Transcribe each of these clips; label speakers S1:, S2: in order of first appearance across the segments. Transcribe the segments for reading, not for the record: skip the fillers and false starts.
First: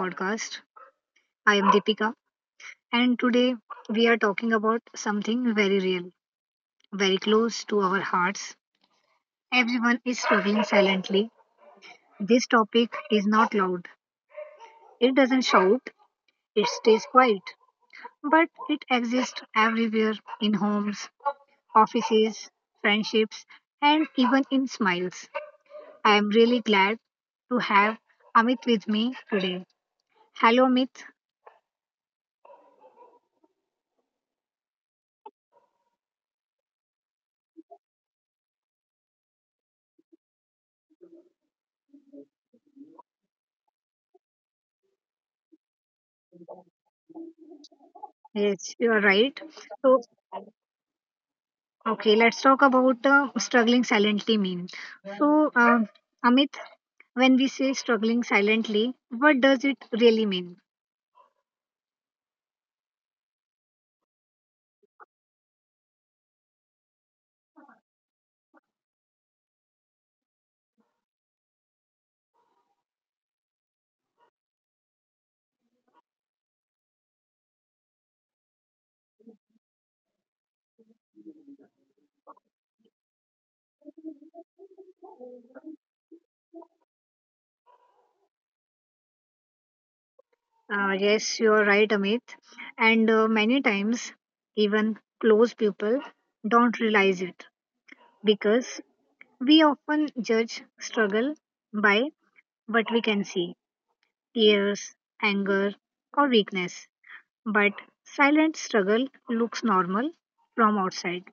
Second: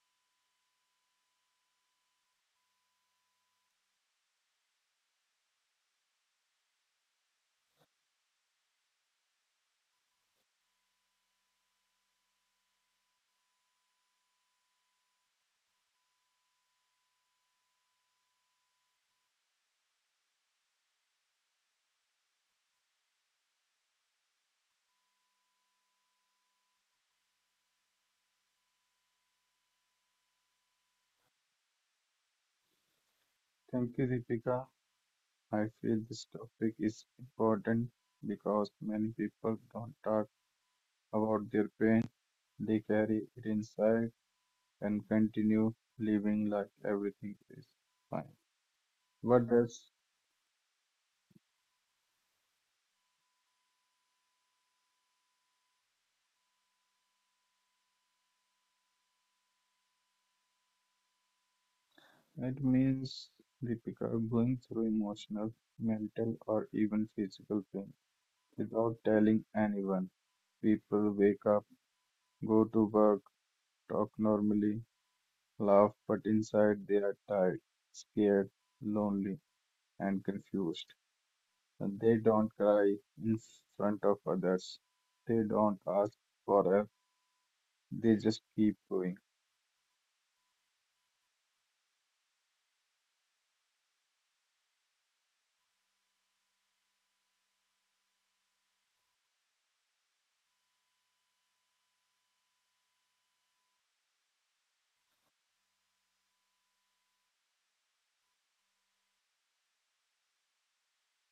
S1: podcast. I am Deepika, and today we are talking about something very real, very close to our hearts. Everyone is struggling silently. This topic is not loud, it doesn't shout, it stays quiet, but it exists everywhere in homes, offices, friendships, and even in smiles. I am really glad to have Amit with me today. Hello, Amit.
S2: Thank you, Deepika. I feel this topic is important because many people don't talk about their pain. They carry it inside and continue living like everything is fine.
S1: Yes, you are right.
S2: What does
S1: So, okay, let's talk about struggling silently mean. So, Amit, when we say struggling silently, what does it really mean?
S2: it means, Deepika, going through emotional, mental, or even physical pain without telling anyone? People wake up, go to work, talk normally, laugh, but inside they are tired, scared, lonely and confused. They don't cry in front of others. They don't ask for help. They just keep going.
S1: Yes, you are right, Amit. And many times, even close people don't realize it because we often judge struggle by what we can see: tears, anger, or weakness. But silent struggle looks normal from outside.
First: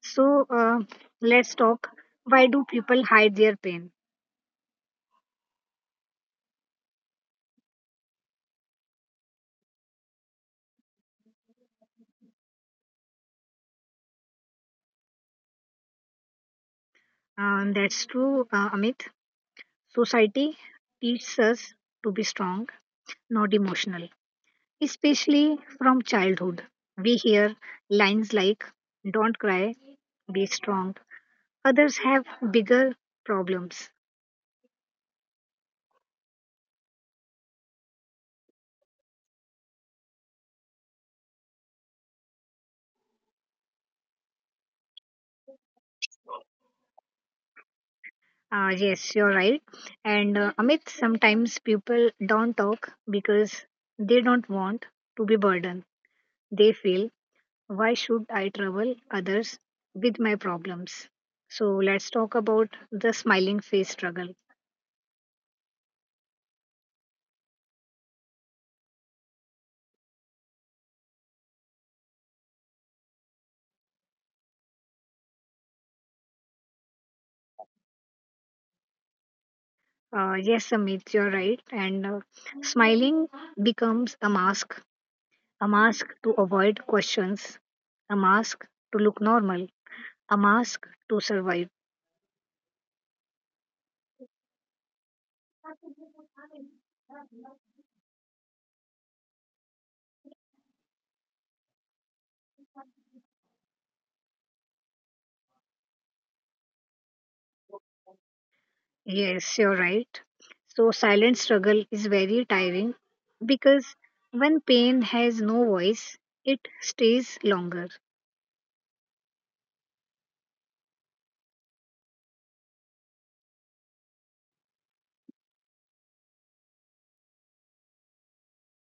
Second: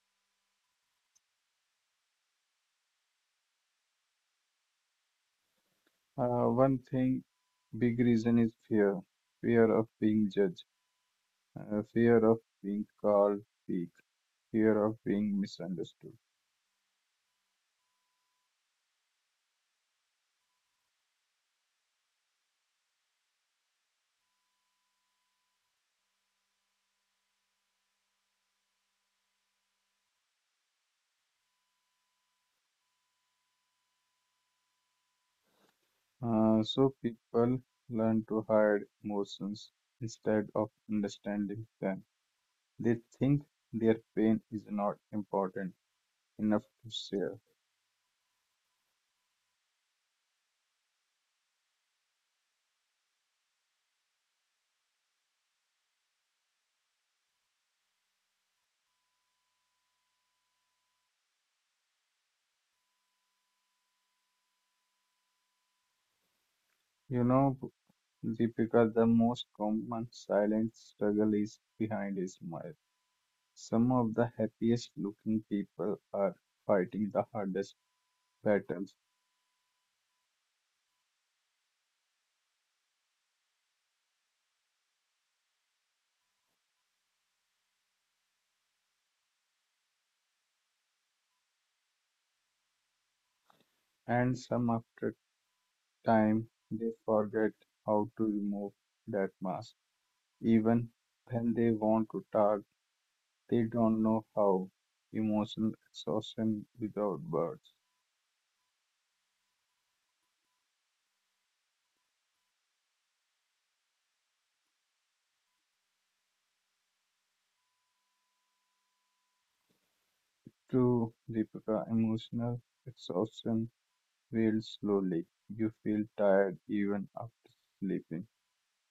S1: So let's talk. Why do people hide their pain?
S2: Uh, one thing, Big reason is fear. Fear of being judged. Fear of being called weak. Fear of being misunderstood.
S1: That's true, Amit. Society teaches us to be strong, not emotional, especially from childhood. We hear lines like, don't cry, be strong. Others have bigger problems.
S2: So people learn to hide emotions instead of understanding them. They think their pain is not important enough to share.
S1: Yes, you're right. And Amit, sometimes people don't talk because they don't want to be burdened. They feel, why should I trouble others with my problems? So let's talk about the smiling face struggle.
S2: You know, The the most common silent struggle is behind a smile. Some of the happiest looking people are fighting the hardest battles,
S1: Yes, Amit, you're right. And smiling becomes a mask to avoid questions, a mask to look normal, a mask to survive.
S2: and some after time they forget how to remove that mask. Even when they want to talk, they don't know how. Emotional exhaustion without words.
S1: Yes, you're right. So silent struggle is very tiring because when pain has no voice, it stays longer.
S2: True, Deepika, emotional exhaustion builds slowly. You feel tired even after sleeping.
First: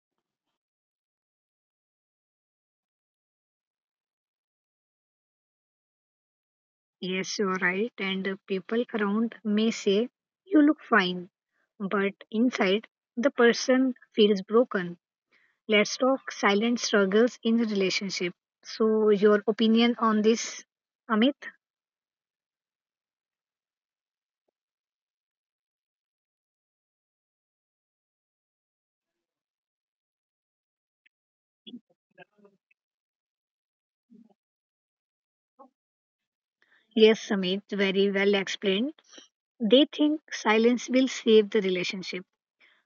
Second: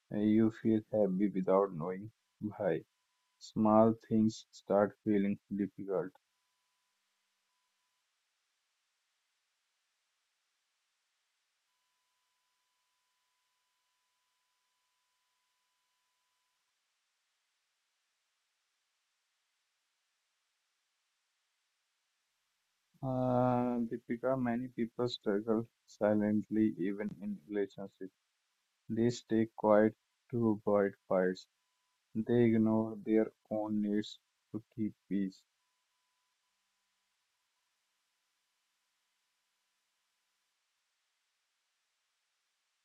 S2: You feel happy without knowing why. Small things start feeling difficult.
S1: Yes, you're right. And the people around may say, you look fine. But inside, the person feels broken. Let's talk silent struggles in the relationship. So, your opinion on this, Amit?
S2: Deepika, many people struggle silently even in relationships. They stay quiet to avoid fights. They ignore their own needs to keep peace.
S1: Yes, Amit, very well explained. They think silence will save the relationship,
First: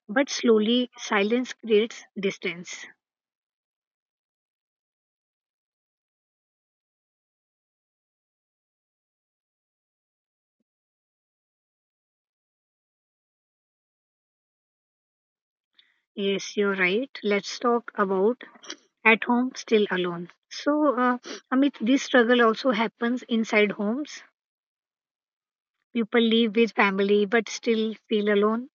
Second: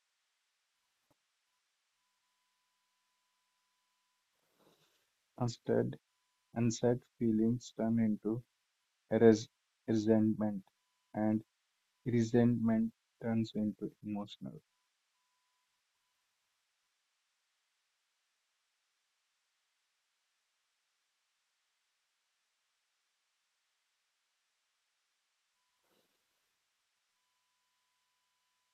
S1: but slowly silence creates distance.
S2: Instead, unsaid feelings turn into res- resentment, and resentment turns into emotional.
S1: Yes, you're right. Let's talk about at home still alone. So, Amit, this struggle also happens inside homes. People live with family but still feel alone.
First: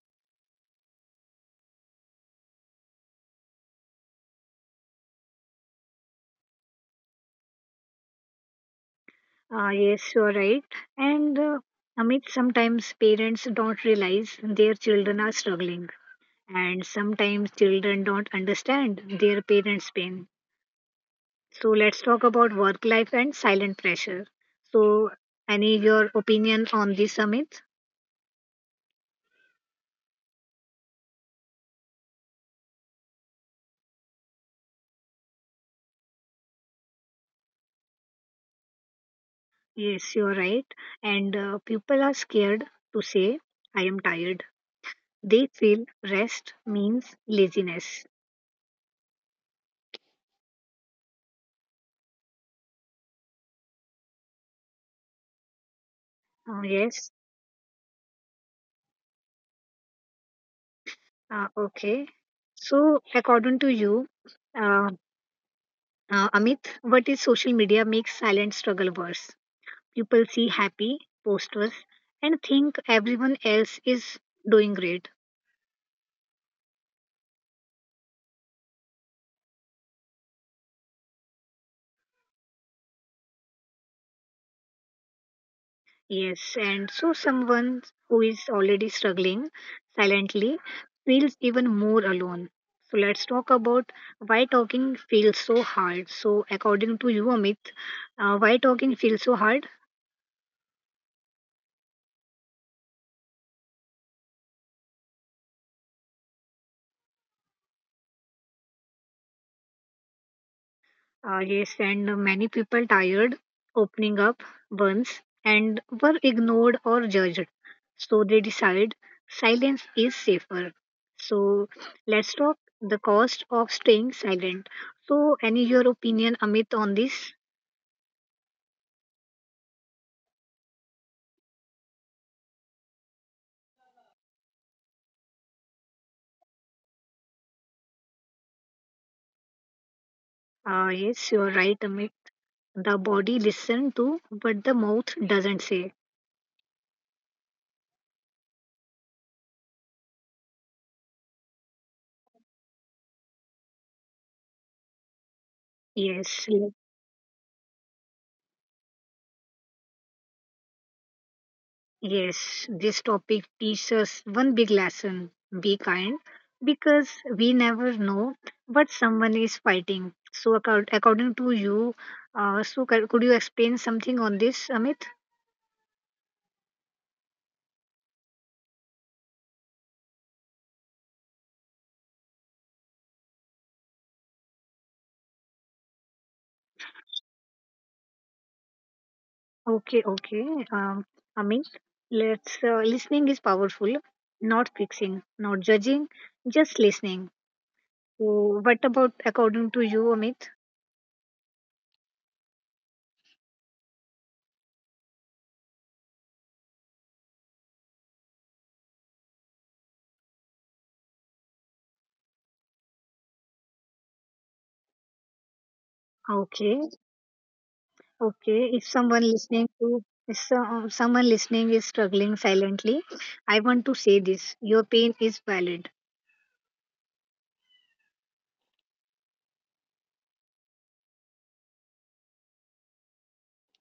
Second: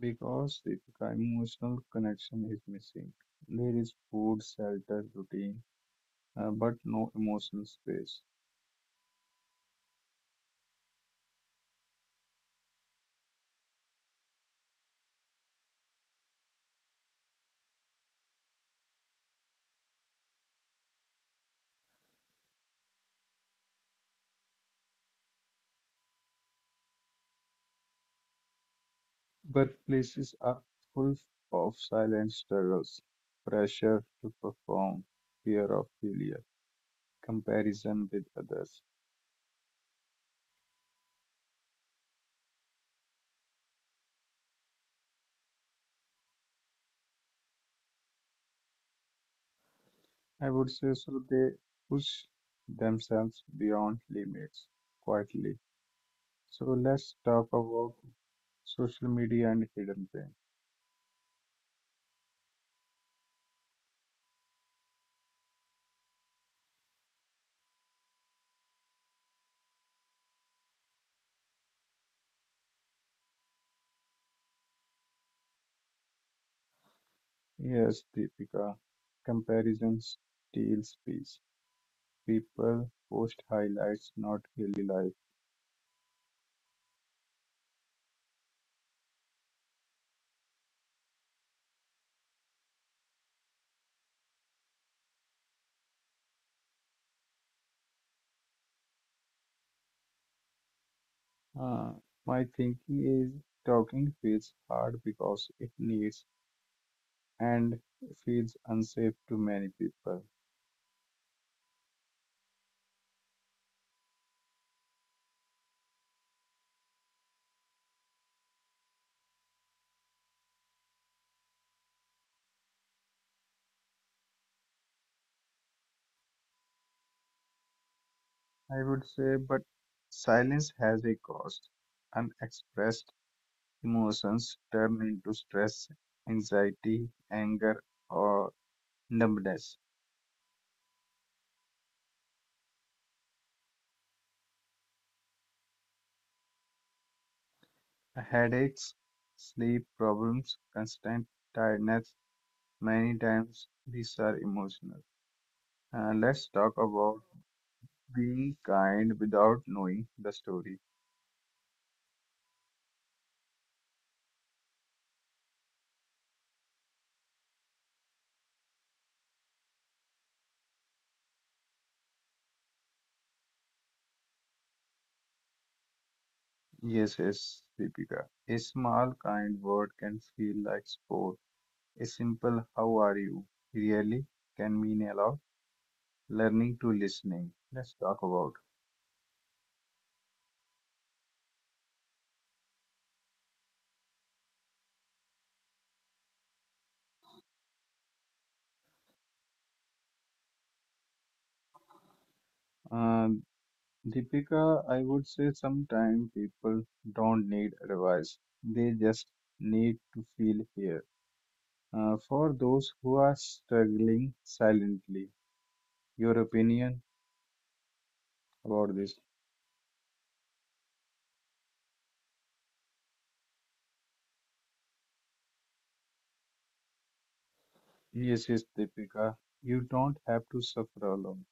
S2: Because if the emotional connection is missing. There is food, shelter, routine, but no emotional space.
S1: Yes, you're right. And Amit, sometimes parents don't realize their children are struggling, and sometimes children don't understand their parents' pain. So, let's talk about work life and silent pressure. So, any your opinion on this, Amit?
S2: Workplaces are full of silent struggles, pressure to perform, fear of failure, comparison with others.
S1: Yes, you're right. And people are scared to say, I am tired. They feel rest means laziness.
S2: I would say so they push themselves beyond limits quietly. So
S1: Yes,
S2: let's talk about social media and hidden pain.
S1: okay. So, according to you, uh, Amit, what is social media makes silent struggle worse? People see happy posters and think everyone else is doing great.
S2: Yes, Deepika. Comparisons steal space. People post highlights, not daily life.
S1: Yes, and so someone who is already struggling silently feels even more alone. So let's talk about why talking feels so hard. So according to you, Amit, why talking feels so hard?
S2: Uh, my thinking is talking feels hard because it needs and feels unsafe to many people.
S1: Yes, and many people tired opening up once and were ignored or judged. So they decide silence is safer. So let's talk the cost of staying silent. So, any your opinion, Amit, on this?
S2: I would say, but silence has a cost. Unexpressed emotions turn into stress, anxiety, anger, or numbness.
S1: Ah, yes, you're right, Amit. The body listen to but the mouth doesn't say.
S2: Headaches, sleep problems, constant tiredness. Many times these are emotional.
S1: Yes,
S2: Let's talk about being kind without knowing the story.
S1: yes. This topic teaches us one big lesson: be kind, because we never know what someone is fighting. So, according to you, could you explain something on this, Amit?
S2: Yes, yes, Deepika. A small kind word can feel like sport. A simple "How are you?" really can mean a lot. Learning to listening. Let's talk about.
S1: Okay, okay. Um, Amit, let's. Listening is powerful. Not fixing, not judging, just listening. So, what about according to you, Amit?
S2: Uh, Deepika, I would say sometimes people don't need advice. They just need to feel here. For those who are struggling silently. Your
S1: Okay,
S2: opinion
S1: okay. If someone
S2: about
S1: listening
S2: this.
S1: to if so- uh, someone listening is struggling silently, I want to say this. Your pain is valid.
S2: Yes, yes, Deepika, you don't have to suffer alone.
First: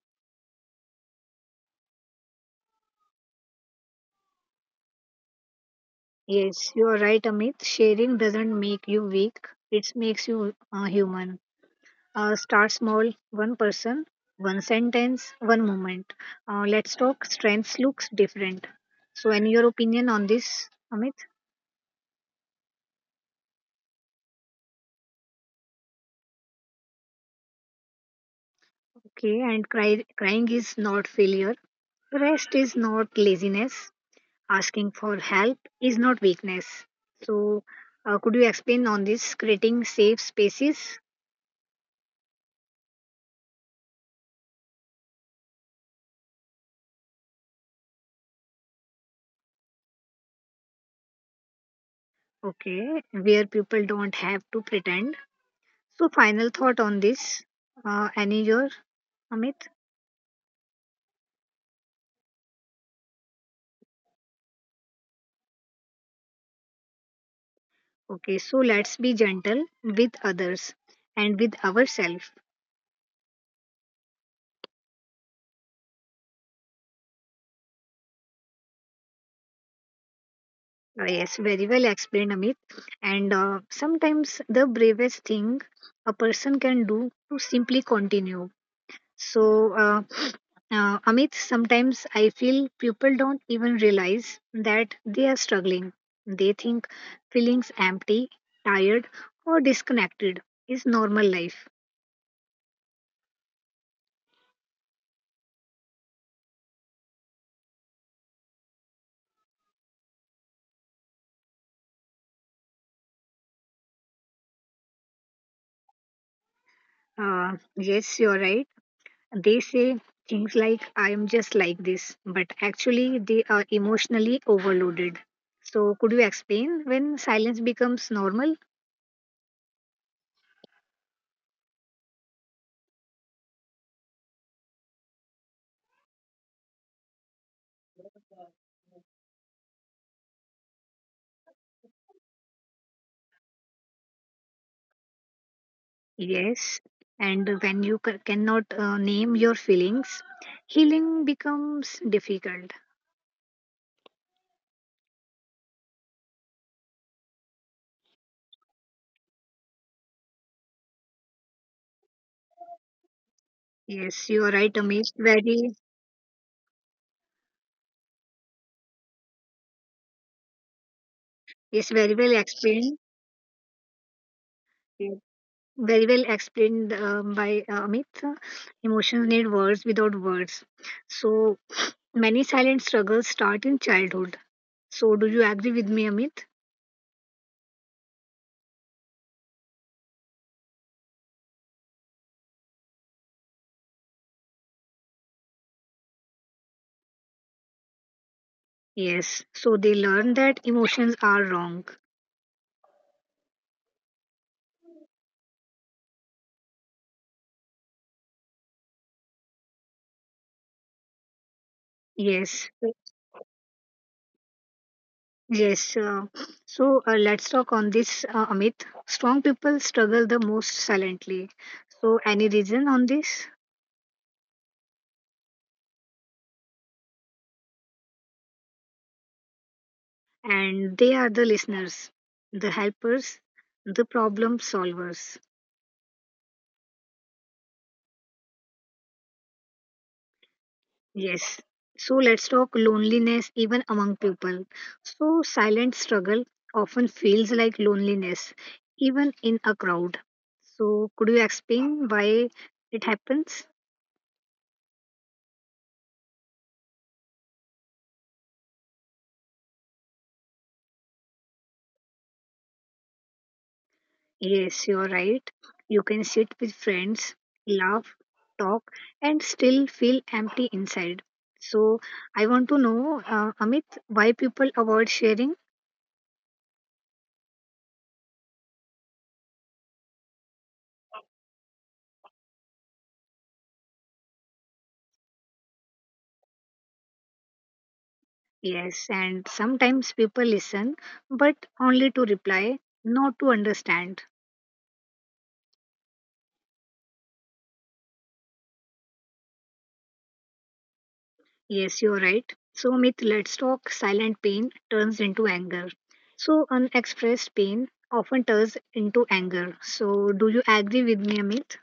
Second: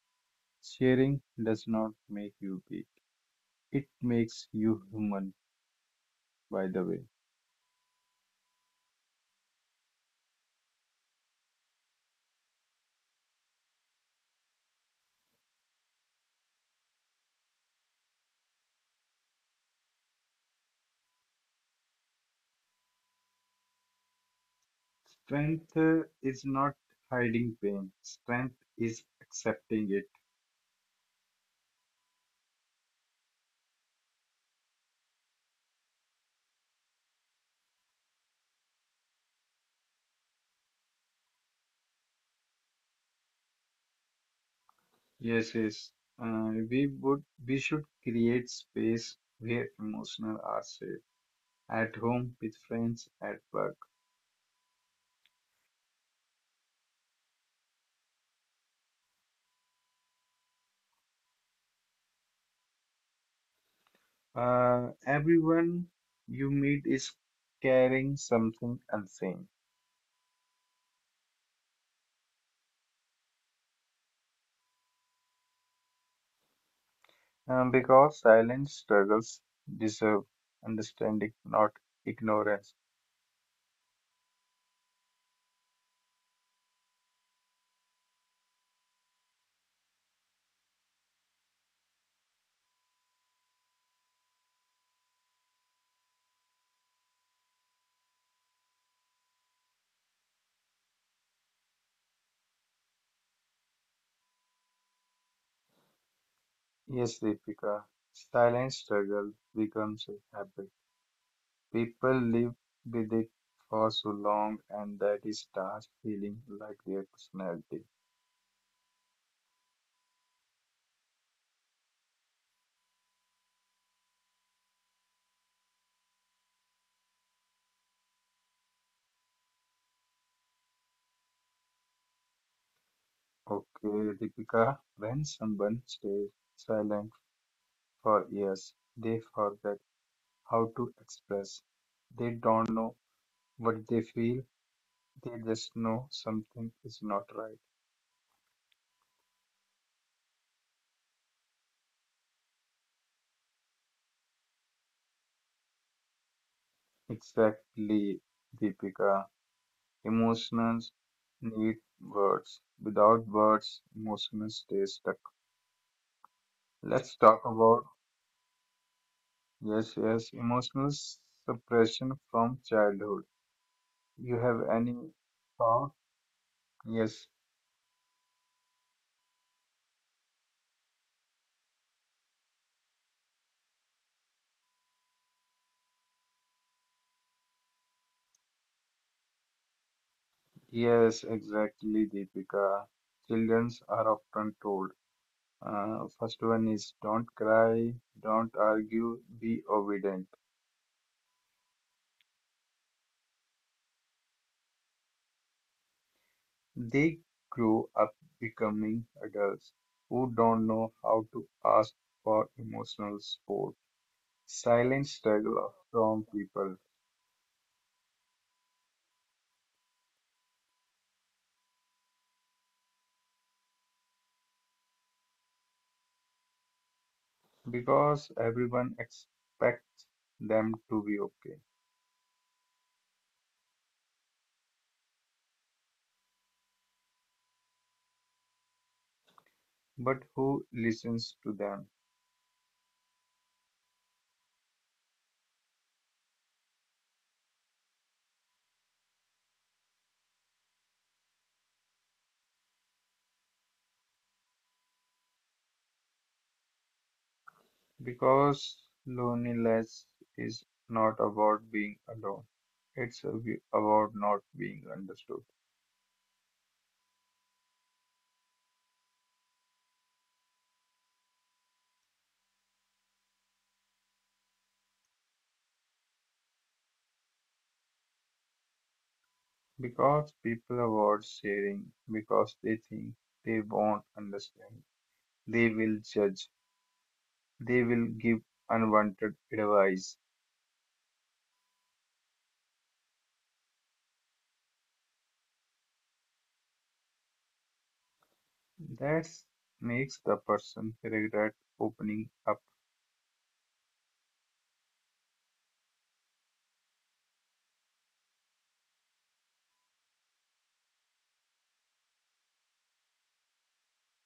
S2: Sharing does not make you weak, it makes you human, by the
S1: Yes, you
S2: way.
S1: are right, Amit. Sharing doesn't make you weak. It makes you human. Start small. One person, one sentence, one moment. Let's talk. Strengths looks different. So, any your opinion on this, Amit?
S2: Strength is not hiding pain, strength is accepting it.
S1: Okay, and crying is not failure. Rest is not laziness. Asking for help is not weakness. So, could you explain on this creating safe spaces?
S2: Yes, yes. We would we should create space where emotional are safe at home with friends at work.
S1: Okay, where people don't have to pretend. So, final thought on this, any your Amit?
S2: Everyone you meet is carrying something unseen.
S1: Okay, so let's be gentle with others and with ourselves.
S2: Because silent struggles deserve understanding, not ignorance.
S1: Yes, very well explained, Amit. And sometimes the bravest thing a person can do to simply continue. So, Amit, sometimes I feel people don't even realize that they are struggling. They think feelings empty, tired, or disconnected is normal life.
S2: Yes, Deepika, silent struggle becomes a habit. People live with it for so long and that it starts feeling like their personality.
S1: Yes, you're right. They say things like, I am just like this, but actually, they are emotionally overloaded. So, could you explain when silence becomes normal?
S2: Okay, Deepika, when someone stays silent for years, they forget how to express. They don't know what they feel, they just know something is not right.
S1: Yes. And when you cannot name your feelings, healing becomes difficult.
S2: Exactly, Deepika. Emotions need words. Without words, emotions stay stuck.
S1: Yes, you are right,
S2: Let's
S1: Amish.
S2: talk about, yes, yes, emotional suppression from childhood.
S1: Yes,
S2: You
S1: very well
S2: have any
S1: explained.
S2: thought? Yes,
S1: Yes. Very well explained by Amit. Emotions need words without words. So many silent struggles start in childhood. So do you agree with me, Amit?
S2: yes, exactly, Deepika. Childrens are often told. First one is don't cry, don't argue, be obedient.
S1: Yes. So they learn that emotions are wrong.
S2: They grow up becoming adults who don't know how to ask for emotional support.
S1: Yes.
S2: Silent struggle from people
S1: Yes. So let's talk on this, Amit. Strong people struggle the most silently. So any reason on this?
S2: because everyone expects them to be okay.
S1: And they are the listeners, the helpers, the problem solvers.
S2: But who listens to them?
S1: Yes. So let's talk loneliness even among people. So silent struggle often feels like loneliness, even in a crowd. So could you explain why it happens?
S2: Because loneliness is not about being alone. It's about not being understood.
S1: Yes, you're right. You can sit with friends, laugh, talk, and still feel empty inside. So I want to know, Amit, why people avoid sharing.
S2: Because people avoid sharing because they think they won't understand. They will judge. They will give unwanted advice.
S1: Yes, and sometimes people listen, but only to reply, not to understand.
S2: That makes the person regret opening up.
S1: Yes, you're right. So, myth, let's talk silent pain turns into anger. So, unexpressed pain often turns into anger. So, do you agree with me, Amit?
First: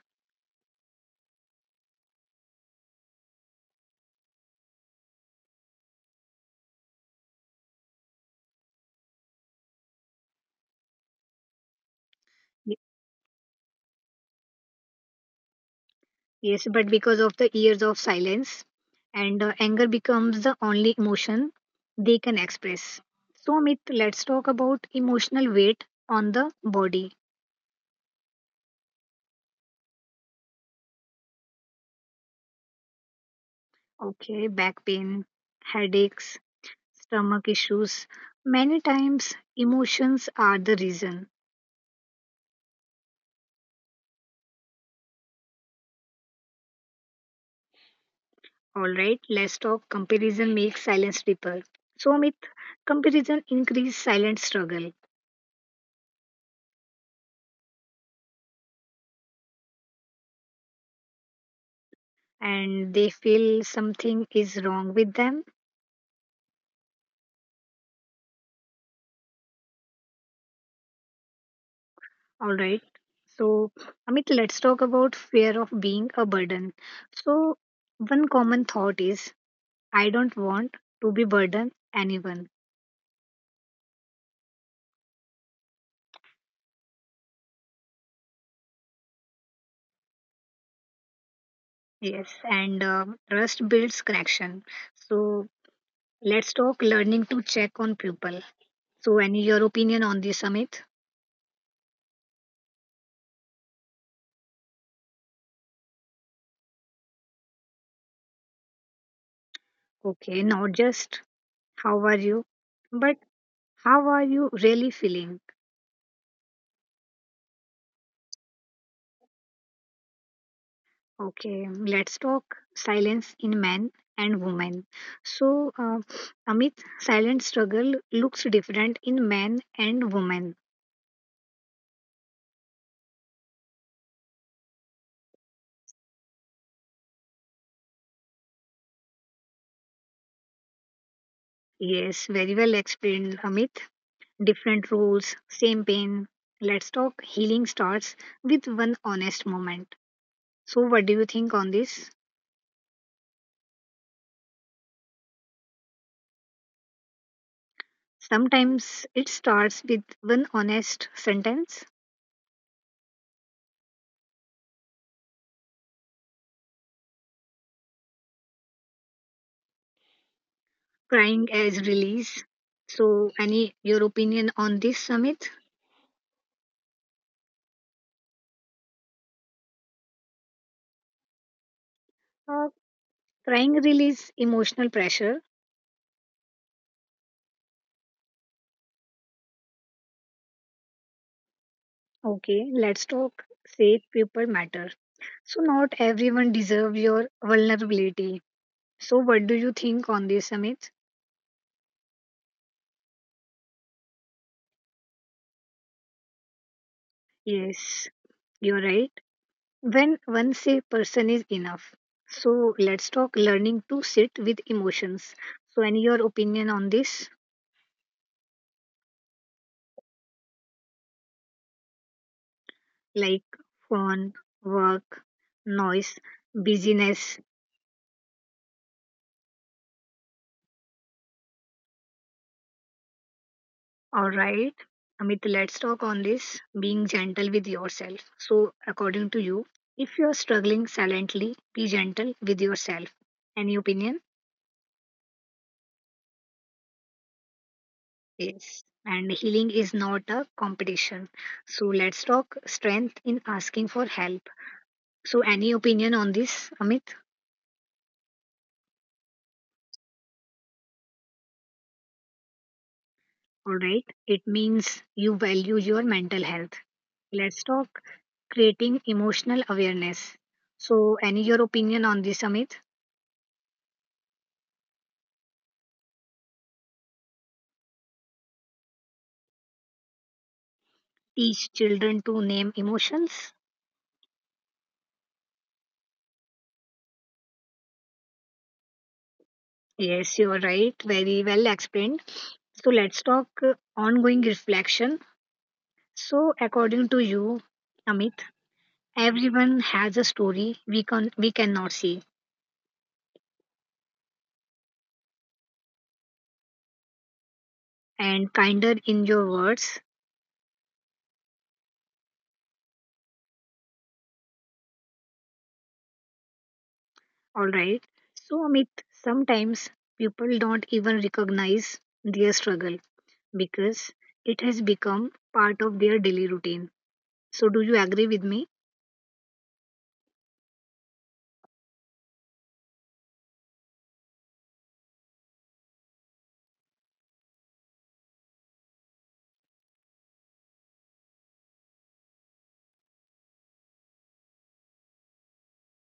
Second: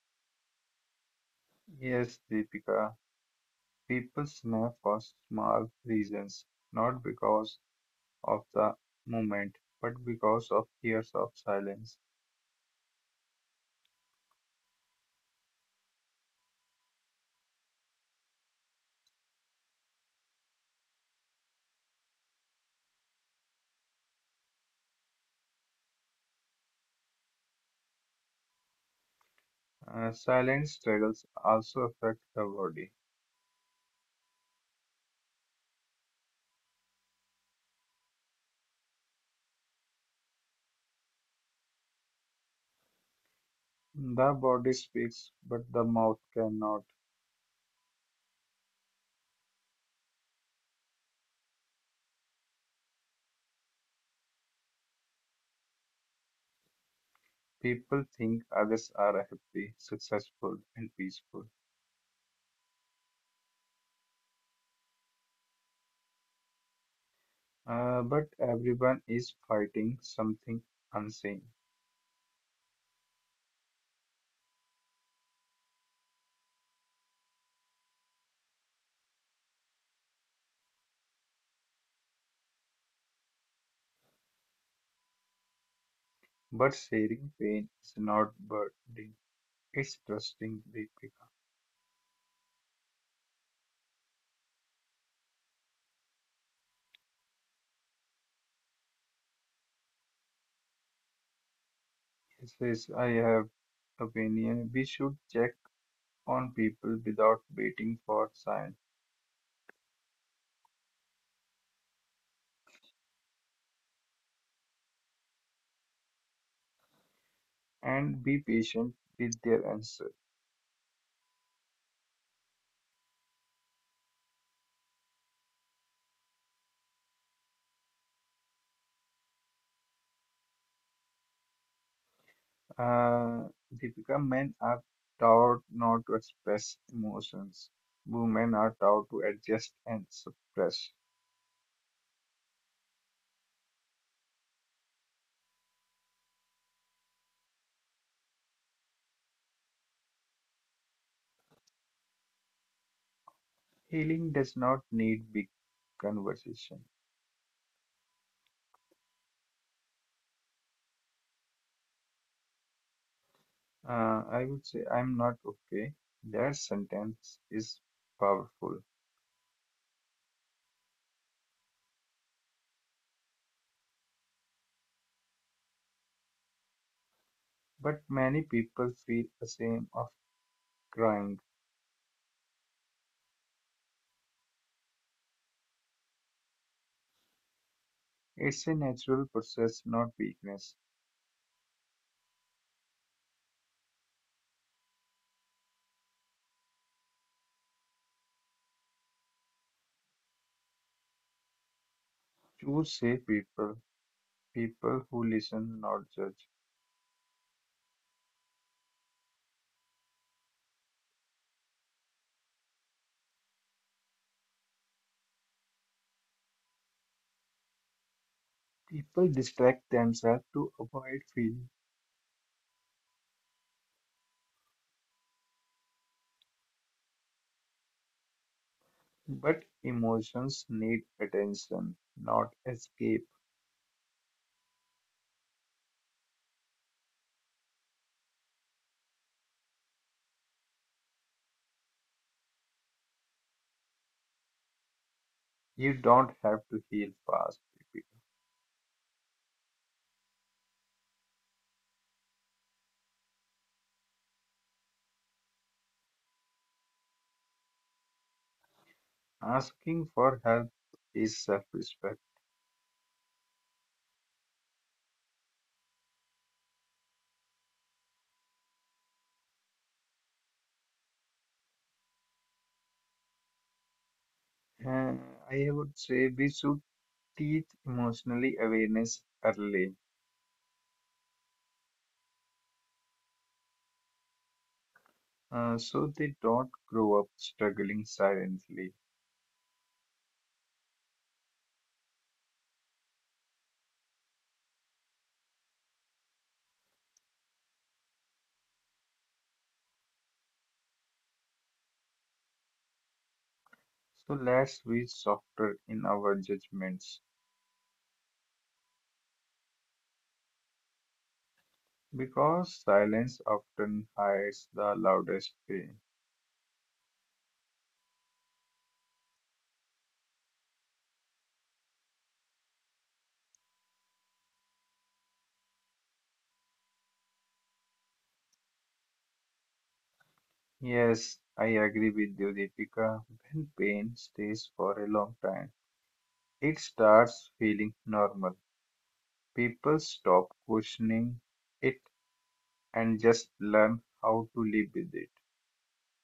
S2: Yes, Deepika, people snap for small reasons, not because of the moment, but because of years of silence.
S1: Y- Yes, but because of the years of silence, and anger becomes the only emotion they can express. So, Amit, let's talk about emotional weight on the body.
S2: Silent struggles also affect the body.
S1: Okay, back pain, headaches, stomach issues. Many times, emotions are the reason.
S2: The body speaks, but the mouth cannot.
S1: All right, let's talk comparison makes silence deeper. So, Amit, comparison increase silent struggle
S2: People think others are happy, successful, and peaceful.
S1: and they feel something is wrong with them.
S2: But everyone is fighting something unseen.
S1: All right. So, Amit, let's talk about fear of being a burden. So, one common thought is, I don't want to be burden anyone.
S2: But sharing pain is not burdening, it's trusting the become.
S1: Yes, and trust builds connection. So, let's talk learning to check on people. So, any your opinion on this, Amit?
S2: He says, I have opinion. We should check on people without waiting for signs
S1: Okay, not just how are you, but how are you really feeling?
S2: and be patient with their answer.
S1: Okay, let's talk silence in men and women. So, Amit, silent struggle looks different in men and women.
S2: Uh, Deepika, men are taught not to express emotions. Women are taught to adjust and suppress.
S1: Yes, very well explained, Amit. Different roles, same pain. Let's talk healing starts with one honest moment. So, what do you think on this?
S2: Healing does not need big conversation.
S1: Sometimes it starts with one honest sentence,
S2: I would say I'm not okay. That sentence is powerful,
S1: crying as release. So, any your opinion on this, Samit?
S2: but many people feel ashamed of crying.
S1: Uh, crying release emotional pressure.
S2: It's a natural process, not weakness.
S1: Okay, let's talk. Safe people matter. So, not everyone deserve your vulnerability. So, what do you think on this, Samit?
S2: Choose safe people, people who listen, not judge.
S1: Yes, you're right. When one safe person is enough. So, let's talk learning to sit with emotions. So, any your opinion on this?
S2: People distract themselves to avoid feeling,
S1: Like phone, work, noise, busyness.
S2: but emotions need attention, not escape.
S1: All right. Amit, let's talk on this being gentle with yourself. So, according to you, if you're struggling silently, be gentle with yourself. Any opinion?
S2: You don't have to heal fast.
S1: Yes. And healing is not a competition. So, let's talk strength in asking for help. So, any opinion on this, Amit?
S2: Asking for help is self-respect.
S1: All right. It means you value your mental health. Let's talk creating emotional awareness. So, any your opinion on this, Amit?
S2: Uh, I would say we should teach emotionally awareness early
S1: Teach children to name emotions.
S2: so they don't grow up struggling silently.
S1: Yes, you are right. Very well explained. So, let's talk ongoing reflection. So, according to you, Amit, everyone has a story we cannot see,
S2: So let's be softer in our judgments
S1: and kinder in your words.
S2: because silence often hides the loudest pain.
S1: All right. So, Amit, sometimes people don't even recognize their struggle because it has become part of their daily routine. So, do you agree with me?
S2: Yes, I agree with you, Deepika. When pain stays for a long time, it starts feeling normal. People stop questioning it and just learn how to live with it.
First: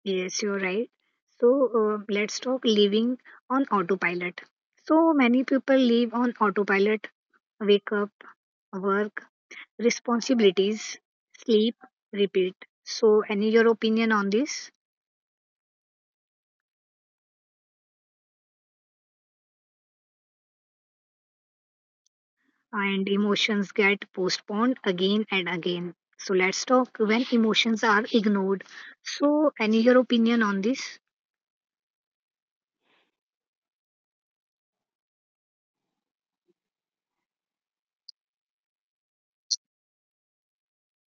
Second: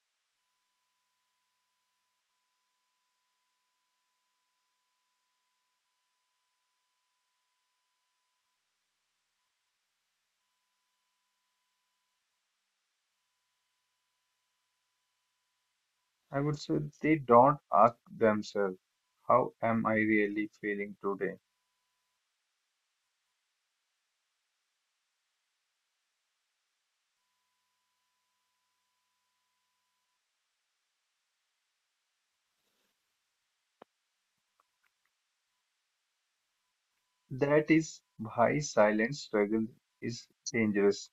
S1: Yes, you're right. So, let's talk living on autopilot. So, many people live on autopilot, wake up, work, responsibilities, sleep, repeat. So, any your opinion on this?
S2: I would say they don't ask themselves, how am I really feeling today?
S1: And emotions get postponed again and again. So, let's talk when emotions are ignored. So, any your opinion on this?
S2: That is why silent struggle is dangerous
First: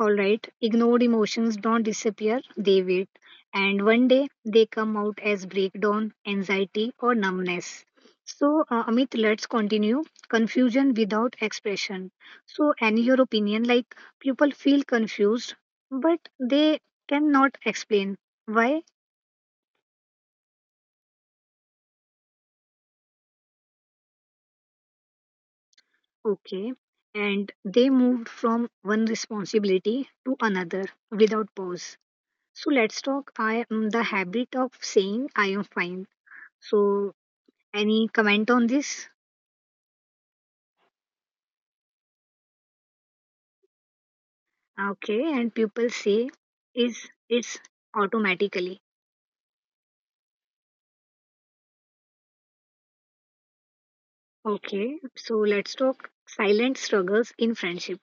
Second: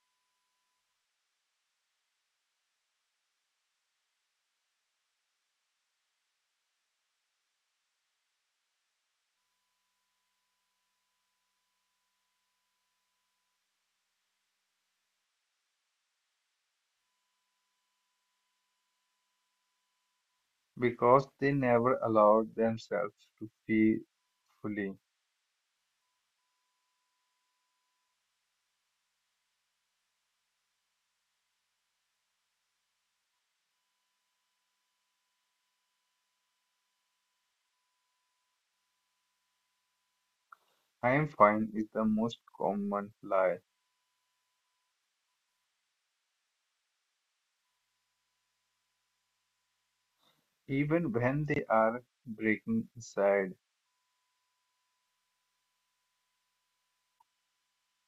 S1: All right, ignored emotions don't disappear, they wait. And one day they come out as breakdown, anxiety, or numbness. So, Amit, let's continue. Confusion without expression. So, in your opinion, like people feel confused, but they cannot explain why.
S2: because they never allowed themselves to feel fully.
S1: Okay. And they moved from one responsibility to another without pause. So, let's talk the habit of saying I am fine. So, any comment on this?
S2: I am fine is the most common lie.
S1: Okay, and people say is it's automatically.
S2: Even when they are breaking aside,
S1: Okay, so let's talk silent struggles in friendship.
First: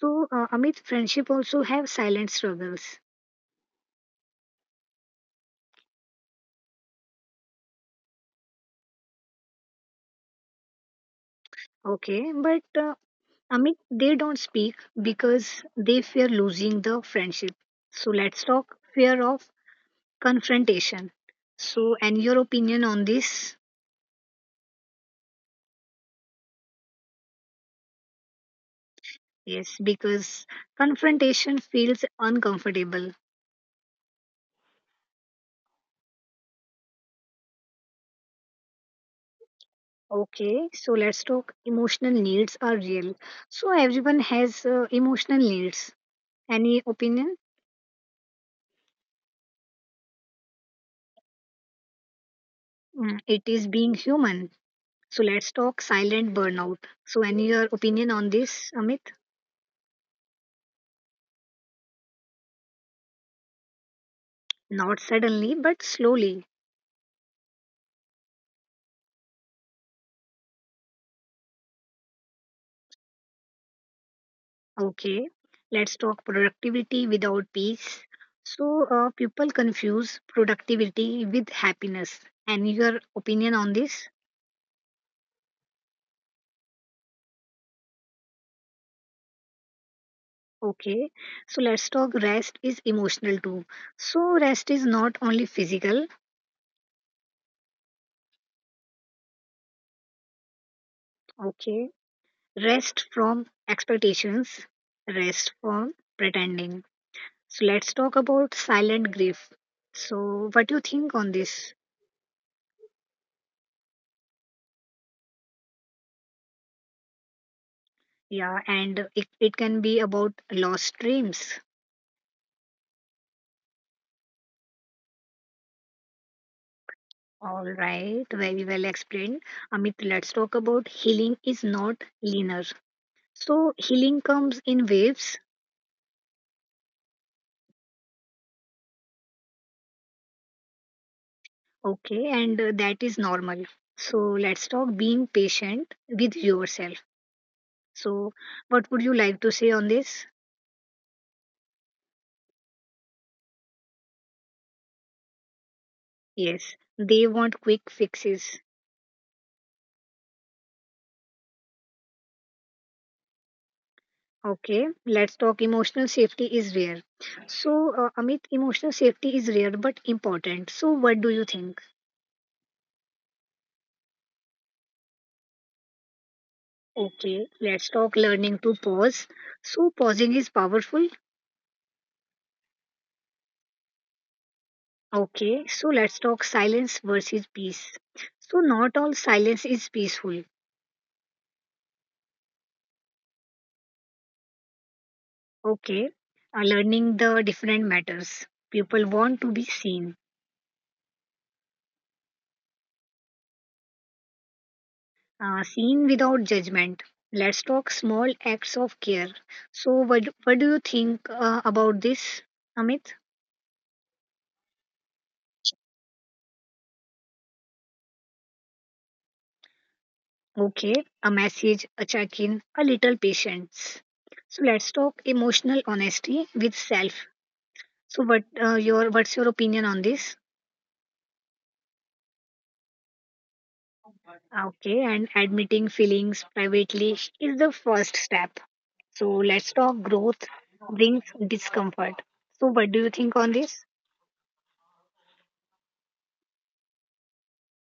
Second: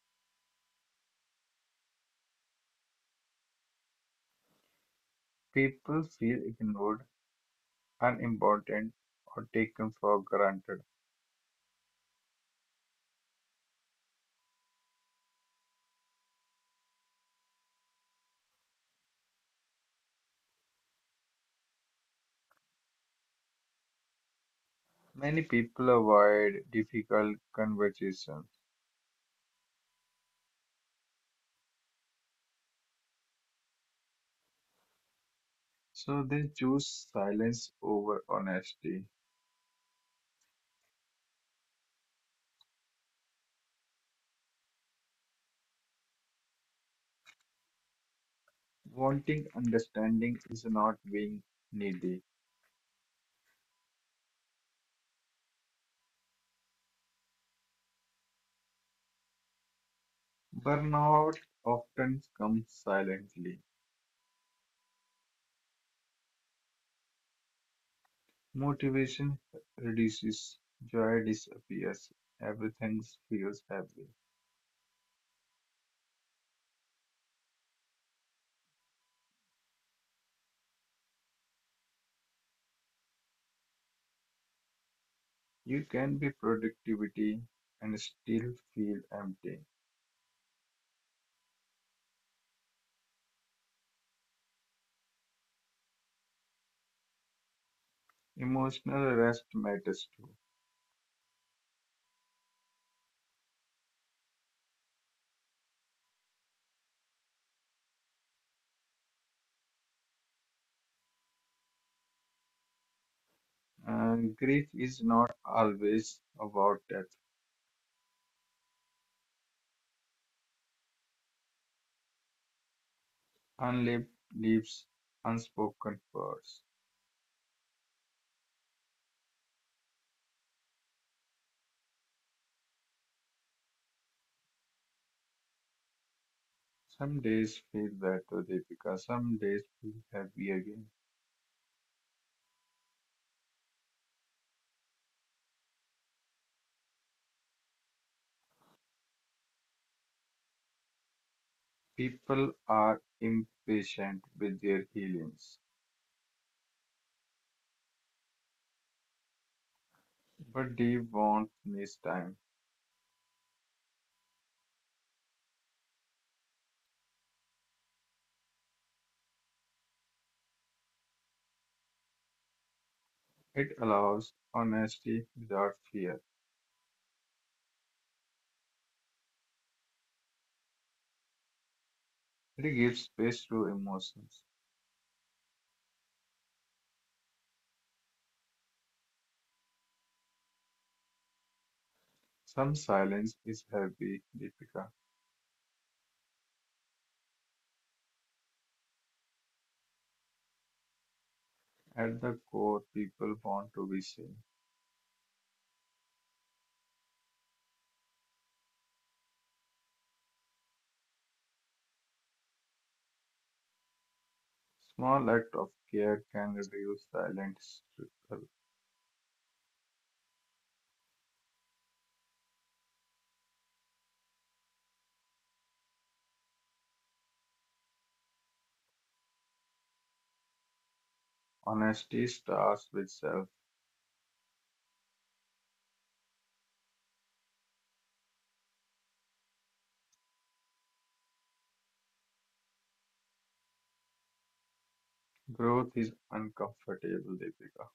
S1: So Amit, friendship also have silent struggles.
S2: people feel ignored, unimportant, or taken for granted.
S1: Okay, but Amit, they don't speak because they fear losing the friendship. So let's talk fear of confrontation. So and your opinion on this?
S2: Many people avoid difficult conversations.
S1: Yes, because confrontation feels uncomfortable.
S2: So they choose silence over honesty.
S1: Okay, so let's talk emotional needs are real. So everyone has emotional needs. Any opinion?
S2: Wanting understanding is not being needy.
S1: Mm, it is being human. So let's talk silent burnout. So any your opinion on this, Amit?
S2: Burnout often comes silently.
S1: Not suddenly, but slowly.
S2: Motivation reduces, joy disappears, everything feels heavy.
S1: Okay. Let's talk productivity without peace. So people confuse productivity with happiness. Any your opinion on this?
S2: You can be productivity and still feel empty.
S1: Okay, so let's talk rest is emotional too. So, rest is not only physical,
S2: Emotional rest matters too.
S1: okay, rest from expectations, rest from pretending. So, let's talk about silent grief. So, what do you think on this?
S2: And grief is not always about death.
S1: Yeah, and it can be about lost dreams.
S2: Unlived leaves unspoken words.
S1: All right, very well explained. Amit, let's talk about healing is not linear. So, healing comes in waves.
S2: Some days feel better, Deepika. Some days feel happy again.
S1: Okay, and that is normal. So let's talk being patient with yourself. So, what would you like to say on this?
S2: People are impatient with their feelings,
S1: Yes, they want quick fixes.
S2: but they want this time.
S1: Okay, let's talk emotional safety is rare. So, Amit, emotional safety is rare but important. So, what do you think?
S2: It allows honesty without fear.
S1: Okay, let's talk learning to pause. So, pausing is powerful.
S2: It gives space to emotions.
S1: Okay, so let's talk silence versus peace. So, not all silence is peaceful.
S2: Some silence is happy, Deepika.
S1: Okay, learning the different matters. People want to be seen,
S2: At the core, people want to be seen.
S1: seen without judgment. Let's talk small acts of care. So, what do you think about this, Amit?
S2: Small act of care can reduce silent struggle.
S1: Okay, a message, a check in, a little patience. So, let's talk emotional honesty with self. So, what your what's your opinion on this?
S2: Honesty starts with self.
S1: Okay, and admitting feelings privately is the first step. So let's talk growth brings discomfort. So what do you think on this?
S2: Growth is uncomfortable, Deepika.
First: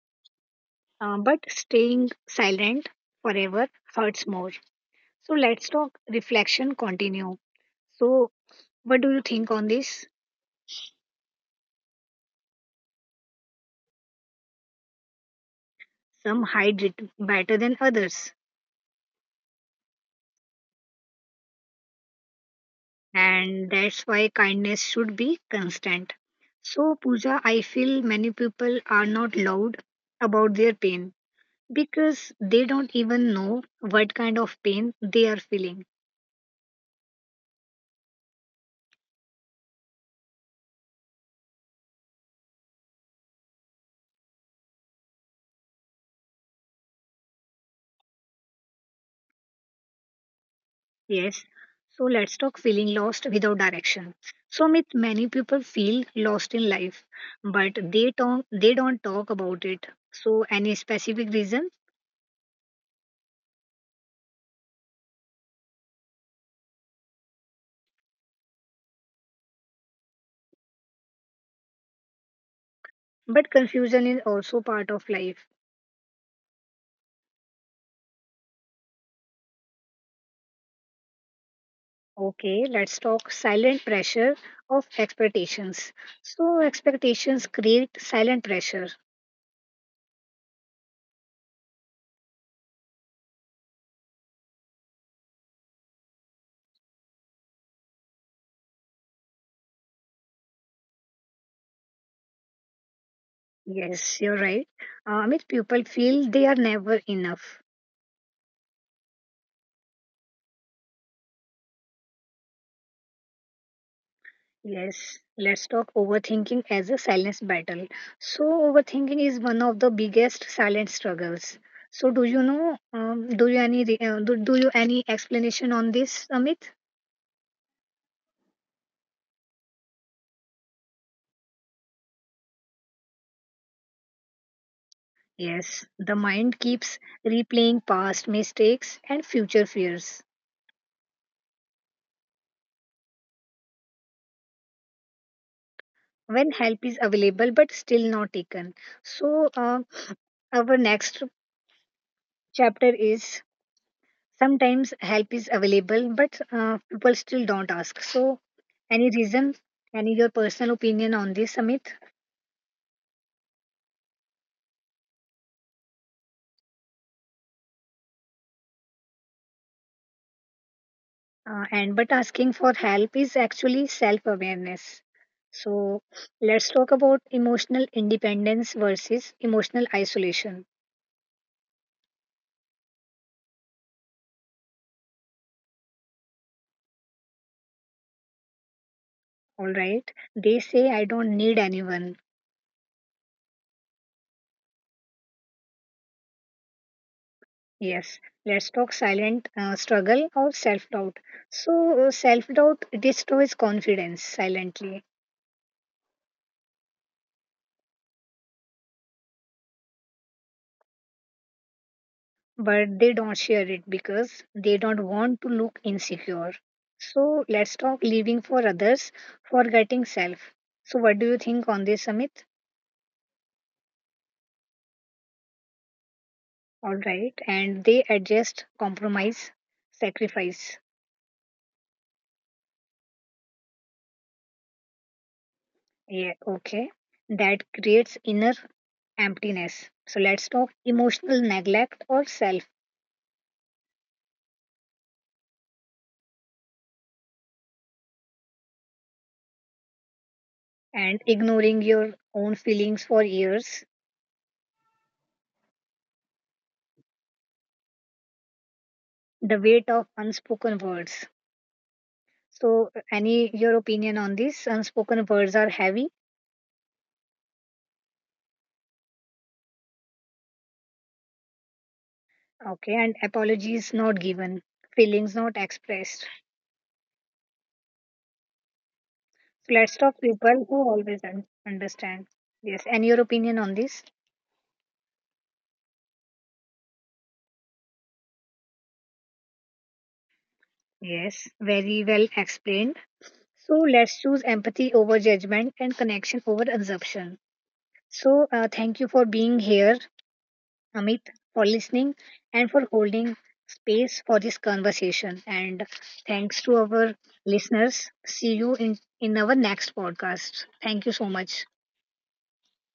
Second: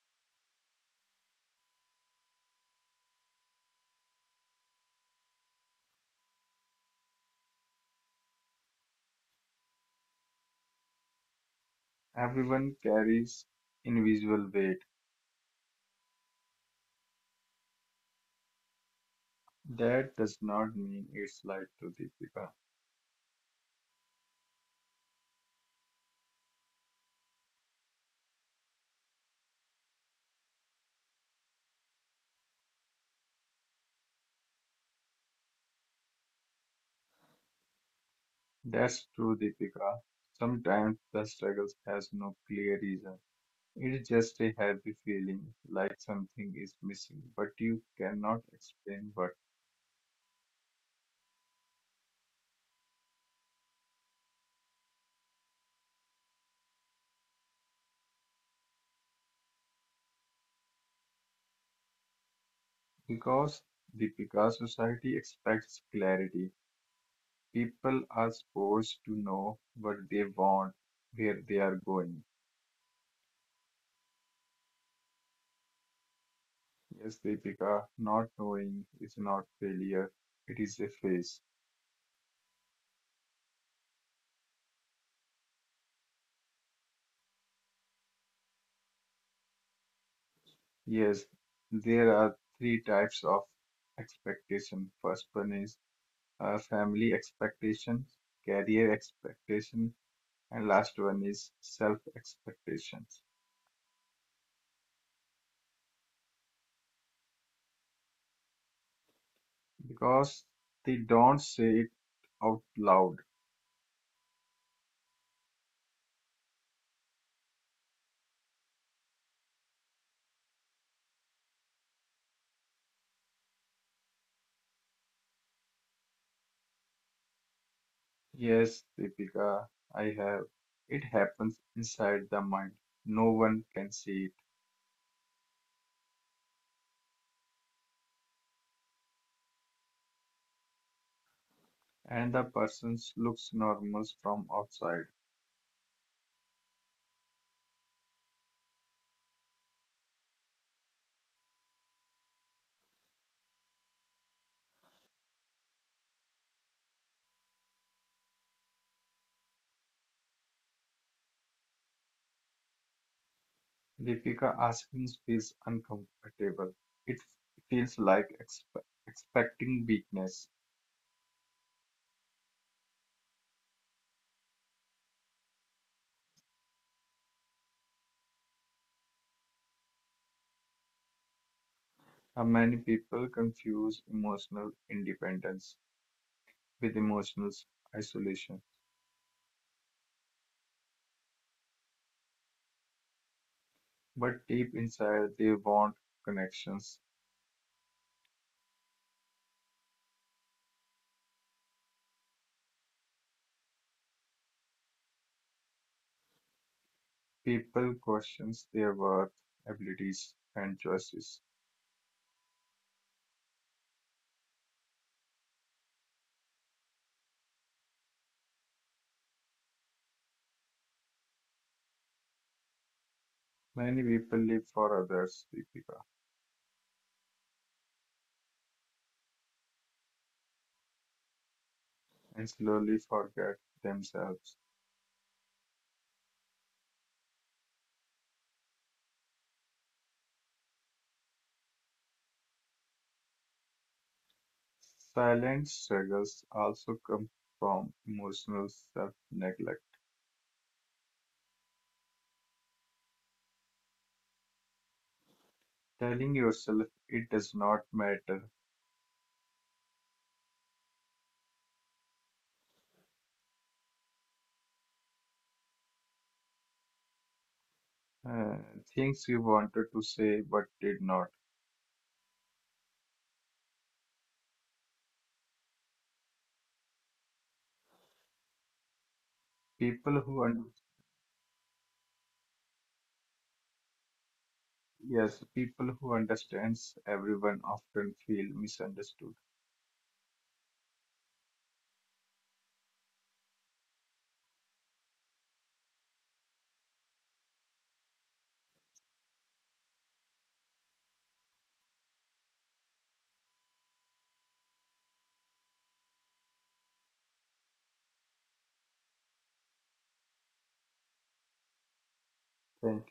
S1: But staying silent forever hurts more. So let's talk reflection continue. So what do you think on this?
S2: Everyone carries invisible weight.
S1: Some hide it better than others,
S2: That does not mean it's light to Deepika.
S1: and that's why kindness should be constant. So Pooja, I feel many people are not loud about their pain because they don't even know what kind of pain they are feeling.
S2: That's true, Deepika. Sometimes the struggles has no clear reason. It's just a heavy feeling, like something is missing, but you cannot explain what.
S1: Yes, so let's talk feeling lost without direction. So Amit, many people feel lost in life, but they don't talk about it. So any specific reason?
S2: Because Deepika, society expects clarity. People are supposed to know what they want, where they are going.
S1: But confusion is also part of life.
S2: Yes, Deepika, not knowing is not failure. It is a phase.
S1: Okay, let's talk silent pressure of expectations. So expectations create silent pressure.
S2: Yes, there are three types of expectation. First one is family expectations, career expectation, and last one is self expectations.
S1: Yes, you're right. Amit, people feel they are never enough.
S2: Because they don't say it out loud.
S1: Yes, let's talk overthinking as a silence battle. So, overthinking is one of the biggest silent struggles. So, do you know? Do you any do you any explanation on this, Amit?
S2: Yes, Deepika, I have. It happens inside the mind. No one can see
S1: Yes, the mind keeps replaying past mistakes and future fears
S2: it, and the person looks normal from outside.
S1: when help is available but still not taken. So, our next chapter is. Sometimes help is available, but people still don't ask. So, any reason, any your personal opinion on this, Amit?
S2: Deepika Asmin's feels uncomfortable. It feels like expecting weakness.
S1: And But asking for help is actually self awareness. So, let's talk about emotional independence versus emotional isolation.
S2: How many people confuse emotional independence with emotional isolation?
S1: All right, they say I don't need anyone.
S2: But deep inside, they want connections.
S1: Yes, let's talk silent struggle or self doubt. So, self doubt destroys confidence silently,
S2: People question their worth, abilities, and choices.
S1: but they don't share it because they don't want to look insecure. So let's talk living for others, forgetting self. So, what do you think on this, Amit?
S2: Many people live for others, Deepika,
S1: All right, and they adjust, compromise, sacrifice.
S2: and slowly forget themselves.
S1: Yeah, okay. That creates inner emptiness. So, let's talk emotional neglect or self,
S2: Silent struggles also come from emotional self neglect.
S1: and ignoring your own feelings for years,
S2: Telling yourself it does not matter.
S1: the weight of unspoken words. So, any your opinion on this? Unspoken words are heavy.
S2: Uh, Things you wanted to say but did not.
S1: Okay, and apologies not given, feelings not expressed. So let's
S2: People
S1: talk
S2: who
S1: people
S2: un
S1: who always understand. Yes, and your opinion on this?
S2: yes, people who understands everyone often feel misunderstood.
S1: Yes, very well explained. So let's choose empathy over judgment and connection over assumption. So thank you for being here, Amit, for listening and for holding space for this conversation. And thanks to our listeners. See you in our next podcast. Thank you so much.
S2: Thank